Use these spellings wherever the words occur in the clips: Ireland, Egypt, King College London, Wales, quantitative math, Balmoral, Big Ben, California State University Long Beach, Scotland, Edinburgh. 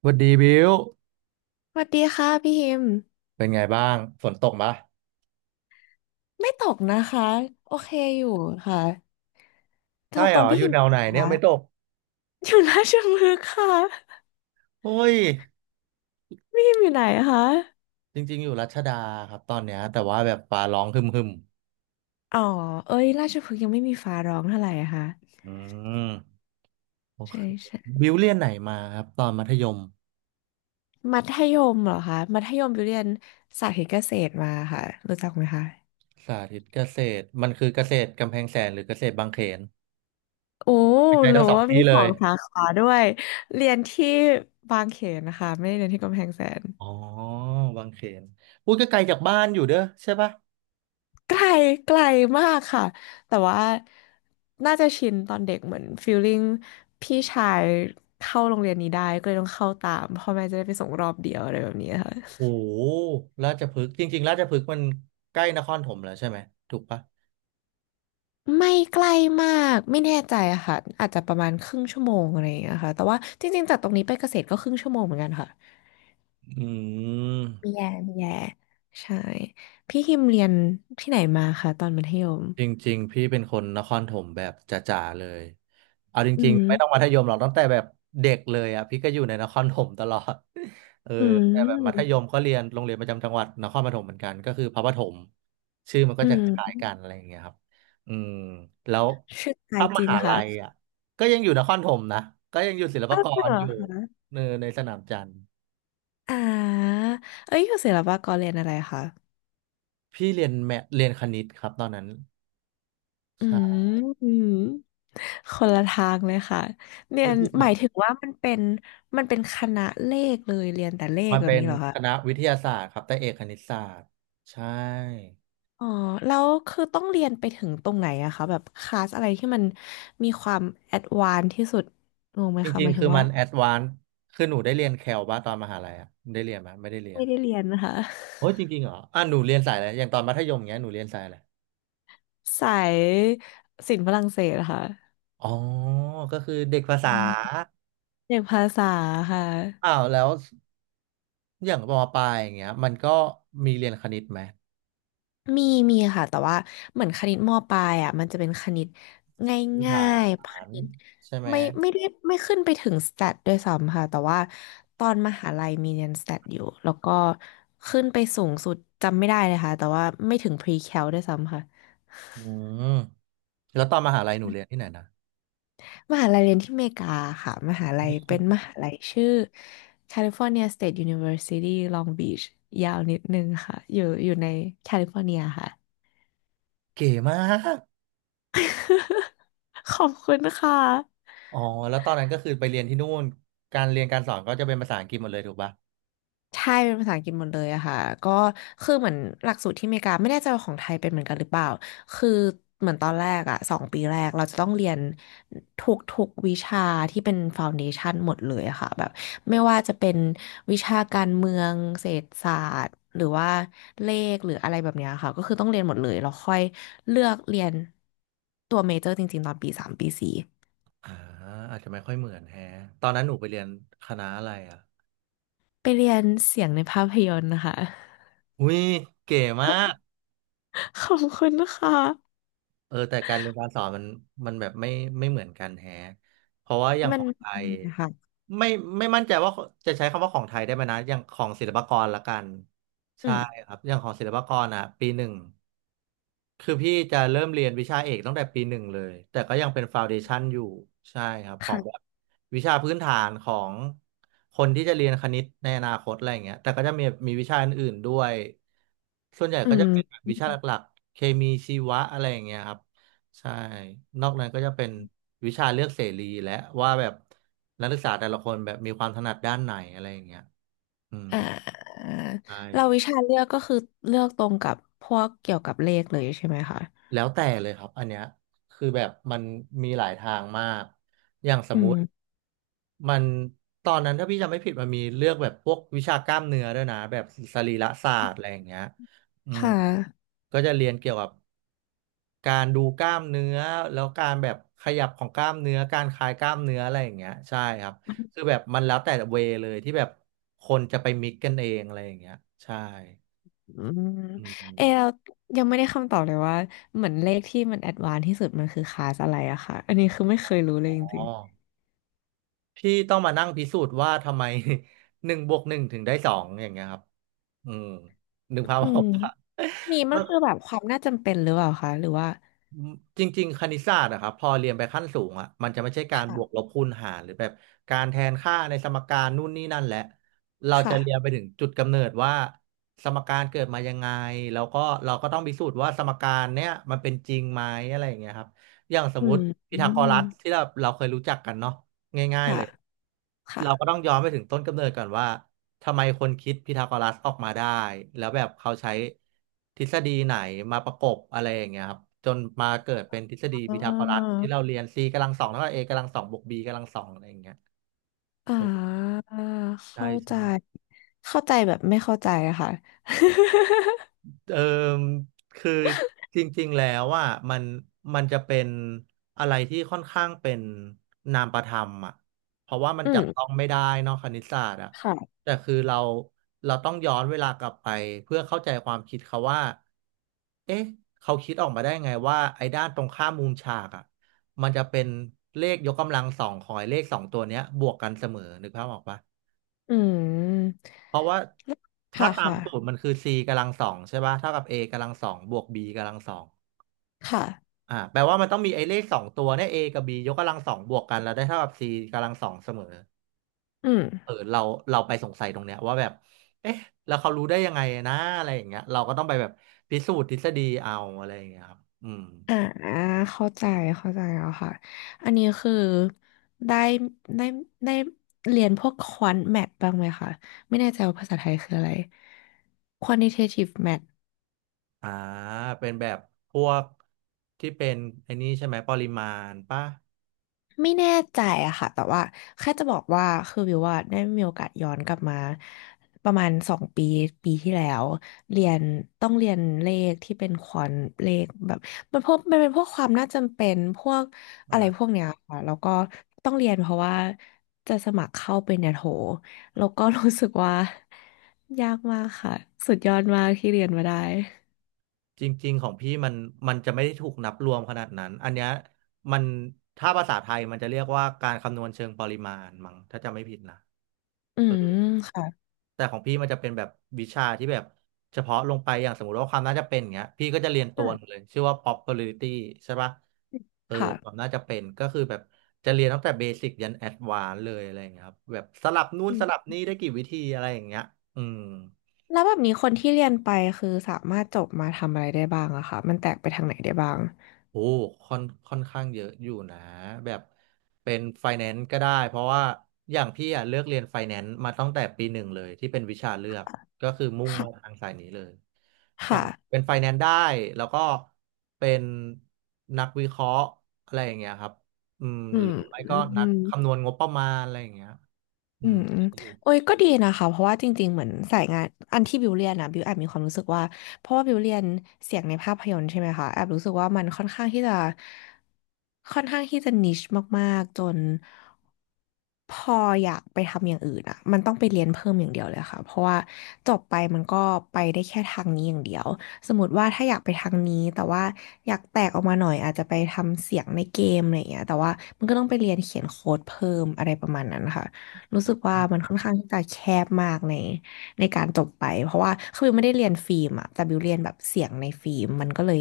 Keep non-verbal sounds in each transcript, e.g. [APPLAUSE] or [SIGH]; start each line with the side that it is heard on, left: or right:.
right: สวัสดีบิว
left: สวัสดีค่ะพี่ฮิม
right: เป็นไงบ้างฝนตกปะ
left: ไม่ตกนะคะโอเคอยู่ค่ะแถ
right: ใช่
left: วต
right: เหร
left: รง
right: อ
left: พี่
right: อยู่
left: ฮิม
right: แนว
left: ต
right: ไหน
left: กเหรอ
right: เนี่ย
left: ค่ะ
right: ไม่ตก
left: อยู่ราชพฤกษ์ค่ะ
right: โอ้ย
left: พี่ฮิมอยู่ไหนคะ
right: จริงๆอยู่รัชดาครับตอนเนี้ยแต่ว่าแบบฟ้าร้องหึมหึม
left: อ๋อเอ้ยราชพฤกษ์ยังไม่มีฟ้าร้องเท่าไหร่อะค่ะ
right: อืมโอ
left: ใช่
right: เค
left: ใช่
right: บิวเรียนไหนมาครับตอนมัธยม
left: มัธยมเหรอคะมัธยมอยู่เรียนสาธิตเกษตรมาค่ะรู้จักไหมคะ
right: สาธิตเกษตรมันคือเกษตรกำแพงแสนหรือเกษตรบางเขน
left: โอ้
right: ไม่ใช่
left: หรื
right: ทั้
left: อ
right: งสอง
left: ว่า
right: ที่
left: มี
right: เล
left: สอ
right: ย
left: งสาขาด้วยเรียนที่บางเขนนะคะไม่ได้เรียนที่กำแพงแสน
right: อ๋อบางเขนอุ้ยก็ไกลจากบ้านอยู่เด้อใช่ปะ
left: ไกลไกลมากค่ะแต่ว่าน่าจะชินตอนเด็กเหมือนฟีลลิ่งพี่ชายเข้าโรงเรียนนี้ได้ก็เลยต้องเข้าตามพ่อแม่จะได้ไปส่งรอบเดียวอะไรแบบนี้ค่ะ
right: โอ้โหราชพฤกษ์จริงๆราชพฤกษ์มันใกล้นครถมแล้วใช่ไหมถูกปะ
left: ไม่ใกล้มากไม่แน่ใจอะค่ะอาจจะประมาณครึ่งชั่วโมงอะไรอย่างเงี้ยค่ะแต่ว่าจริงๆจากตรงนี้ไปเกษตรก็ครึ่งชั่วโมงเหมือนกันค่ะ
right: อื
left: มีแย่
right: ม
left: มีแย่ใช่พี่ฮิมเรียนที่ไหนมาคะตอนมัธยม
right: จริงๆพี่เป็นคนนครถมแบบจ๋าๆเลยเอาจ
left: อื
right: ริงๆไม่ต้องมั
left: ม
right: ธยมหรอกตั้งแต่แบบเด็กเลยอ่ะพี่ก็อยู่ในนครถมตลอด [LAUGHS] เออ
left: อื
right: แต่แบบมัธ
left: ม
right: ยมก็เรียนโรงเรียนประจำจังหวัดนครปฐมเหมือนกันก็คือพระปฐมชื่อมันก็
left: อื
right: จะคล้าย
left: ม
right: ๆกันอะไรอย่างเงี้ยครับอืมแล้ว
left: ชื่อไทย
right: ถ้าม
left: จริง
right: หาลั
left: ค่ะ
right: ยอ่ะก็ยังอยู่นครถมนะก็ยังอยู่ศิลปา
left: อ้าว
right: ก
left: เห
right: ร
left: รอ
right: อยู่เนอในสนามจันทร์
left: อ่าเอ้ยอยู่ศิลปากรเรียนอะไรคะ
right: พี่เรียนแมทเรียนคณิตครับตอนนั้น
left: อื
right: ใช่
left: มอืมคนละทางเลยค่ะ เรีย
right: อุ๊ย
left: น
right: จริงเห
left: ห
right: ร
left: มา
right: อ
left: ยถึงว่ามันเป็นเป็นคณะเลขเลยเรียนแต่เลข
right: มัน
left: แบบ
right: เป็น
left: นี้เหรอคะ
right: คณะวิทยาศาสตร์ครับแต่เอกคณิตศาสตร์ใช่
left: อ๋อแล้วคือต้องเรียนไปถึงตรงไหนอะคะแบบคลาสอะไรที่มันมีความแอดวานซ์ที่สุดงงไหม
right: จ
left: คะ
right: ริ
left: ห
right: ง
left: มาย
right: ๆ
left: ถึ
right: คื
left: ง
right: อ
left: ว่า
right: มันแอดวานซ์คือหนูได้เรียนแคลบ้าตอนมหาลัยอะได้เรียนไหมไม่ได้เรีย
left: ไม่
right: น
left: ได้เรียนนะคะ
right: โอ้ยจริงๆเหรออ่ะหนูเรียนสายอะไรอย่างตอนมัธยมเงี้ยหนูเรียนสายอะไร
left: [LAUGHS] สายศิลป์ฝรั่งเศสเหรอะค่ะ
right: อ๋อก็คือเด็กภาษา
left: อ่าเอกภาษาค่ะ
right: อ้าวแล้วอย่างมปลายอย่างเงี้ยมันก็มีเรียนคณิตไหม
left: มีมีค่ะแต่ว่าเหมือนคณิตมปลายอ่ะมันจะเป็นคณิต
right: พื้น
left: ง่า
right: ฐา
left: ยๆค
right: น
left: ณิต
right: ใช่ไหม
left: ไม่ได้ไม่ขึ้นไปถึงสแตทด้วยซ้ำค่ะแต่ว่าตอนมหาลัยมีเรียนสแตทอยู่แล้วก็ขึ้นไปสูงสุดจำไม่ได้เลยค่ะแต่ว่าไม่ถึงพรีแคลด้วยซ้ำค่ะ
right: อืมแล้วตอนมหาลัยหนูเรียนที่ไหนนะ
left: มหาลัยเรียนที่อเมริกาค่ะมหาลัยเป็นมหาลัยชื่อ California State University Long Beach ยาวนิดนึงค่ะอยู่ในแคลิฟอร์เนียค่ะ
right: เก๋มาก
left: [LAUGHS] ขอบคุณค่ะ
right: อ๋อแล้วตอนนั้นก็คือไปเรียนที่นู่นการเรียนการสอนก็จะเป็นภาษาอังกฤษหมดเลยถูกปะ
left: ใช่เป็นภาษาอังกฤษหมดเลยอะค่ะก็คือเหมือนหลักสูตรที่อเมริกาไม่แน่ใจว่าของไทยเป็นเหมือนกันหรือเปล่าคือเหมือนตอนแรกอะสองปีแรกเราจะต้องเรียนทุกวิชาที่เป็นฟาวเดชั o นหมดเลยอะค่ะแบบไม่ว่าจะเป็นวิชาการเมืองเศรษฐศาสตร์หรือว่าเลขหรืออะไรแบบเนี้ยค่ะก็คือต้องเรียนหมดเลยแล้วค่อยเลือกเรียนตัวเมเจอร์จริงๆตอนปีสามปีสี่
right: อ่าอาจจะไม่ค่อยเหมือนแฮะตอนนั้นหนูไปเรียนคณะอะไรอ่ะ
left: ไปเรียนเสียงในภาพยนตร์นะคะ
right: อุ้ยเก๋มาก
left: [LAUGHS] ขอบคุณนะคะ
right: เออแต่การเรียนการสอนมันมันแบบไม่เหมือนกันแฮะเพราะว่าอย่าง
left: มั
right: ข
left: น
right: องไทย
left: [LAUGHS] นะคะ
right: ไม่ไม่มั่นใจว่าจะใช้คำว่าของไทยได้ไหมนะอย่างของศิลปากรละกันใช่ครับอย่างของศิลปากรอ่ะปีหนึ่ง คือพี่จะเริ่มเรียนวิชาเอกตั้งแต่ปีหนึ่งเลยแต่ก็ยังเป็นฟาวเดชั o นอยู่ใช่ครับของแบบ
left: ค่ะ
right: วิชาพื้นฐานของคนที่จะเรียนคณิตในอนาคตอะไรอย่างเงี้ยแต่ก็จะมีวิชาอื่นๆด้วยส่วนใหญ่
left: อื
right: ก็จะเป็นแบ
left: ม
right: บวิชาหลักๆเคมีชีวะอะไรอย่างเงี้ยครับใช่นอกนั้นก็จะเป็นวิชาเลือกเสรีและว่าแบบนักศึกษาแต่ละคนแบบมีความถนัดด้านไหนอะไรอย่างเงี้ยอืม
left: อ่า
right: ใ
left: เรา
right: ช่
left: วิชาเลือกก็คือเลือกตรงกับพวกเกี่ยวกับเลขเลยใช่ไหมคะ
right: แล้วแต่เลยครับอันเนี้ยคือแบบมันมีหลายทางมากอย่างส
left: อื
right: มมุ
left: ม
right: ติมันตอนนั้นถ้าพี่จำไม่ผิดมันมีเลือกแบบพวกวิชากล้ามเนื้อด้วยนะแบบสรีระศาสตร์อะไรอย่างเงี้ยอืม
left: ค่ะ
right: ก็จะเรียนเกี่ยวกับการดูกล้ามเนื้อแล้วการแบบขยับของกล้ามเนื้อการคลายกล้ามเนื้ออะไรอย่างเงี้ยใช่ครับคือแบบมันแล้วแต่เวเลยที่แบบคนจะไปมิกกันเองอะไรอย่างเงี้ยใช่
left: อืม
right: อื
left: เอ
right: ม
left: เรายังไม่ได้คำตอบเลยว่าเหมือนเลขที่มันแอดวานซ์ที่สุดมันคือคลาสอะไรอะค่ะอันนี้คือไม่เคยรู้เล
right: อ๋อ
left: ยจริง
right: ที่ต้องมานั่งพิสูจน์ว่าทำไม [LAUGHS] หนึ่งบวกหนึ่งถึงได้สองอย่างเงี้ยครับอืมนึกภาพ
left: ๆอื
right: ออ
left: ม
right: กปะ
left: นี่
right: [LAUGHS]
left: มั
right: ก็
left: นคือแบบความน่าจำเป็นหรือเปล่าคะหรือว่า
right: อืมจริงๆคณิตศาสตร์อะครับพอเรียนไปขั้นสูงอะมันจะไม่ใช่การบ
left: ค่ะ
right: วกลบคูณหารหรือแบบการแทนค่าในสมการนู่นนี่นั่นแหละเราจะ
left: ค่ะ
right: เรียนไปถึงจุดกำเนิดว่าสมการเกิดมายังไงแล้วก็เราก็ต้องพิสูจน์ว่าสมการเนี้ยมันเป็นจริงไหมอะไรอย่างเงี้ยครับอย่างสม
left: อื
right: ม
left: ม
right: ติพี
left: อื
right: ทาโก
left: ม
right: รัสที่เราเคยรู้จักกันเนาะง่ายๆเล
left: ค่ะ
right: ย
left: ค่ะ
right: เราก็ต้องย้อนไปถึงต้นกำเนิดก่อนว่า ทำไมคนคิดพีทาโกรัสออกมาได้แล้วแบบเขาใช้ทฤษฎีไหนมาประกบอะไรอย่างเงี้ยครับจนมาเกิดเป็นทฤษฎี
left: อ๋อ
right: พีทาโกรัสที่เราเรียน c กำลังสองเท่ากับ a กำลังสองบวก b กำลังสองอะไรอย่างเงี้ย
left: อ่
right: โอ้
left: า
right: ใช่
left: เข้าใจ
right: ใช่
left: เข้าใจแบบไม่เข้าใจอะค่ะ [LAUGHS]
right: เออคือจริงๆแล้วว่ามันมันจะเป็นอะไรที่ค่อนข้างเป็นนามประธรรมอ่ะเพราะว่ามัน
left: อื
right: จับต้อ
left: ม
right: งไม่ได้เนอกคณิตศาสตร์อ่ะ
left: ค่ะ
right: แต่คือเราต้องย้อนเวลากลับไปเพื่อเข้าใจความคิดเขาว่าเอ๊ะเขาคิดออกมาได้ไงว่าไอ้ด้านตรงข้ามมุมฉากอ่ะมันจะเป็นเลขยกกำลังสองของไอ้เลขสองตัวเนี้ยบวกกันเสมอนึกภาพออกปะ
left: อืม
right: เพราะว่าถ้า
left: ค่ะ
right: ตาม
left: ค่ะ
right: สูตรมันคือ c กำลังสองใช่ป่ะเท่ากับ a กำลังสองบวก b กำลังสอง
left: ค่ะ
right: แปลว่ามันต้องมีไอ้เลขสองตัวเนี่ย a กับ b ยกกำลังสองบวกกันแล้วได้เท่ากับ c กำลังสองเสมอ
left: อืม
right: เออเราไปสงสัยตรงเนี้ยว่าแบบเอ๊ะแล้วเขารู้ได้ยังไงนะอะไรอย่างเงี้ยเราก็ต้องไปแบบพิสูจน์ทฤษฎีเอาอะไรอย่างเงี้ยครับอืม
left: อ่าเข้าใจเข้าใจแล้วค่ะอันนี้คือได้ได้ได้เรียนพวกควอนแมทบ้างไหมคะไม่แน่ใจว่าภาษาไทยคืออะไร quantitative math
right: อ่าเป็นแบบพวกที่เป็นไอ้นี่ใช่ไหมปริมาณป่ะ
left: ไม่แน่ใจอะค่ะแต่ว่าแค่จะบอกว่าคือวิวว่าได้มีโอกาสย้อนกลับมาประมาณสองปีปีที่แล้วเรียนต้องเรียนเลขที่เป็นควอนเลขแบบมันเป็นพวกความน่าจำเป็นพวกอะไรพวกเนี้ยค่ะแล้วก็ต้องเรียนเพราะว่าจะสมัครเข้าเป็นเนี่ยโหแล้วก็รู้สึกว่ายากมากค่ะสุดยอดมากที่เรียนมาได้
right: จริงๆของพี่มันจะไม่ได้ถูกนับรวมขนาดนั้นอันเนี้ยมันถ้าภาษาไทยมันจะเรียกว่าการคำนวณเชิงปริมาณมั้งถ้าจำไม่ผิดนะ
left: อืมค่ะ
right: แต่ของพี่มันจะเป็นแบบวิชาที่แบบเฉพาะลงไปอย่างสมมติว่าความน่าจะเป็นอย่างเงี้ยพี่ก็จะเรียน
left: อื
right: ตัว
left: ม
right: หนึงเลยชื่อว่า probability ใช่ปะเออความ
left: ค่ะ
right: น่าจะเป็นก็คือแบบจะเรียนตั้งแต่เบสิกยันแอดวานซ์เลยอะไรอย่างเงี้ยครับแบบสลับนู่นสลับนี่ได้กี่วิธีอะไรอย่างเงี้ยอืม
left: แล้วแบบนี้คนที่เรียนไปคือสามารถจบมาทำอะไรได้บ้างอะคะมันแตกไปทางไหนได้บ้าง
right: โอ้ค่อนข้างเยอะอยู่นะแบบเป็นไฟแนนซ์ก็ได้เพราะว่าอย่างพี่อ่ะเลือกเรียนไฟแนนซ์มาตั้งแต่ปีหนึ่งเลยที่เป็นวิชาเลือกก็คือมุ่งมา
left: ค่ะ
right: ทางสายนี้เลยใช่เป็
left: ค่ะ
right: นไฟแนนซ์ได้แล้วก็เป็นนักวิเคราะห์อะไรอย่างเงี้ยครับอืม
left: อื
right: หรื
left: ม
right: อไม่ก็
left: อื
right: นัก
left: ม
right: คำนวณงบประมาณอะไรอย่างเงี้ยอื
left: อื
right: ม
left: ม
right: อยู่
left: โอ้ยก็ดีนะคะเพราะว่าจริงๆเหมือนสายงานอันที่บิวเรียนนะบิวแอบมีความรู้สึกว่าเพราะว่าบิวเรียนเสียงในภาพยนตร์ใช่ไหมคะแอบรู้สึกว่ามันค่อนข้างที่จะค่อนข้างที่จะนิชมากๆจนพออยากไปทำอย่างอื่นอ่ะมันต้องไปเรียนเพิ่มอย่างเดียวเลยค่ะเพราะว่าจบไปมันก็ไปได้แค่ทางนี้อย่างเดียวสมมติว่าถ้าอยากไปทางนี้แต่ว่าอยากแตกออกมาหน่อยอาจจะไปทำเสียงในเกมอะไรอย่างเงี้ยแต่ว่ามันก็ต้องไปเรียนเขียนโค้ดเพิ่มอะไรประมาณนั้นค่ะ รู้สึกว่า
right: อืม
left: มันค่อนข้างที่จะแคบมากในการจบไปเพราะว่าคือบิวไม่ได้เรียนฟิล์มอะแต่บิวเรียนแบบเสียงในฟิล์มมันก็เลย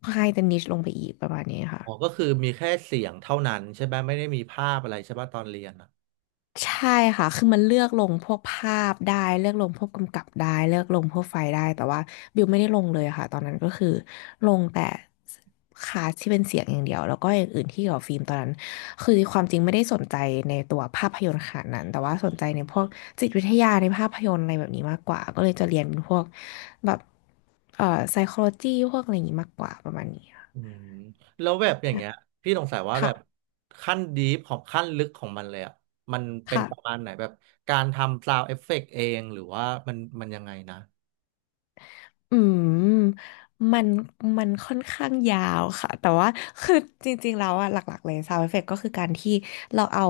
left: ค่อนข้างจะนิชลงไปอีกประมาณนี้ค่ะ
right: อ๋อก็คือมีแค่เสียงเท่านั้นใช่ไหมไม่ได้มีภาพอะไรใช่ป่ะตอนเรียนอะ
left: ใช่ค่ะคือมันเลือกลงพวกภาพได้เลือกลงพวกกำกับได้เลือกลงพวกไฟล์ได้แต่ว่าบิวไม่ได้ลงเลยค่ะตอนนั้นก็คือลงแต่คลาสที่เป็นเสียงอย่างเดียวแล้วก็อย่างอื่นที่เกี่ยวกับฟิล์มตอนนั้นคือความจริงไม่ได้สนใจในตัวภาพยนตร์ขนาดนั้นแต่ว่าสนใจในพวกจิตวิทยาในภาพยนตร์อะไรแบบนี้มากกว่าก็เลยจะเรียนเป็นพวกแบบเอ่อ psychology พวกอะไรอย่างนี้มากกว่าประมาณนี้ค่ะ
right: อืมแล้วแบบอย่าง
left: ใช่
right: เงี้ยพี่สงสัยว่าแบบ
left: ค่ะ
right: ขั้นดีฟของขั้นลึกของมันเลยอ่ะมันเป็นประ
left: ค่ะ
right: มาณไหนแบบการทำ s าว n d เอฟเฟกต์เองหรือว่ามันยังไงนะ
left: อืมมันมันค่อนข้างยาวค่ะแต่ว่าคือจริงๆแล้วอะหลักๆเลย sound effect ก็คือการที่เราเอา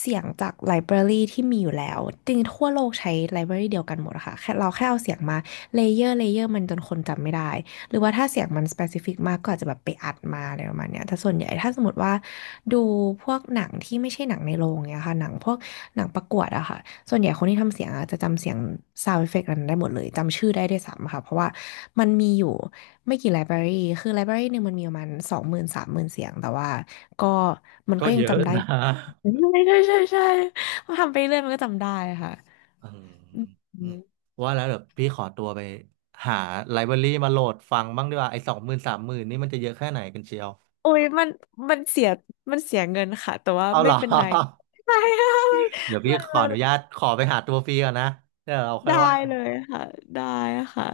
left: เสียงจากไลบรารีที่มีอยู่แล้วจริงๆทั่วโลกใช้ไลบรารีเดียวกันหมดอะค่ะแค่เราแค่เอาเสียงมาเลเยอร์เลเยอร์มันจนคนจำไม่ได้หรือว่าถ้าเสียงมัน specific มากก็อาจจะแบบไปอัดมาอะไรประมาณเนี้ยแต่ส่วนใหญ่ถ้าสมมติว่าดูพวกหนังที่ไม่ใช่หนังในโรงเนี่ยค่ะหนังพวกหนังประกวดอะค่ะ ส่วนใหญ่คนที่ทำเสียงอะจะจำเสียงซาว n d เอฟเฟกต์นั้นได้หมดเลยจำชื่อได้ด้วยซ้ำค่ะเพราะว่ามันมีอยู่ไม่กี่ไลบรารีคือไลบรารีหนึ่งมันมีประมาณ20,000 30,000เสียงแต่ว่าก็มัน
right: ก็
left: ก็ยั
right: เย
left: ง
right: อะ
left: จำได้
right: นะ
left: ใช่ใช่ใช่ใช่พอทำไปเรื่อยมันก็จำได้ค่ะ
right: [LAUGHS] อืมอื
left: อื
right: ม
left: ม
right: ว่าแล้วเดี๋ยวพี่ขอตัวไปหาไลบรารีมาโหลดฟังบ้างดีกว่าไอ้20,000 30,000นี่มันจะเยอะแค่ไหนกันเชียว
left: โอ้ยมันมันเสียมันเสียเงินค่ะแต่ว่า
right: เอาเห
left: ไม่
right: รอ
left: เป็นไร
right: [LAUGHS]
left: ใช่ค่ะ
right: เดี๋ยวพี่
left: มัน
right: ขอ
left: มัน
right: อนุ
left: มั
right: ญาตขอไปหาตัวฟรีก่อนนะเดี๋ยวเรา
left: น
right: ค่อย
left: ได้
right: ว่า
left: เลยค่ะได้ค่ะ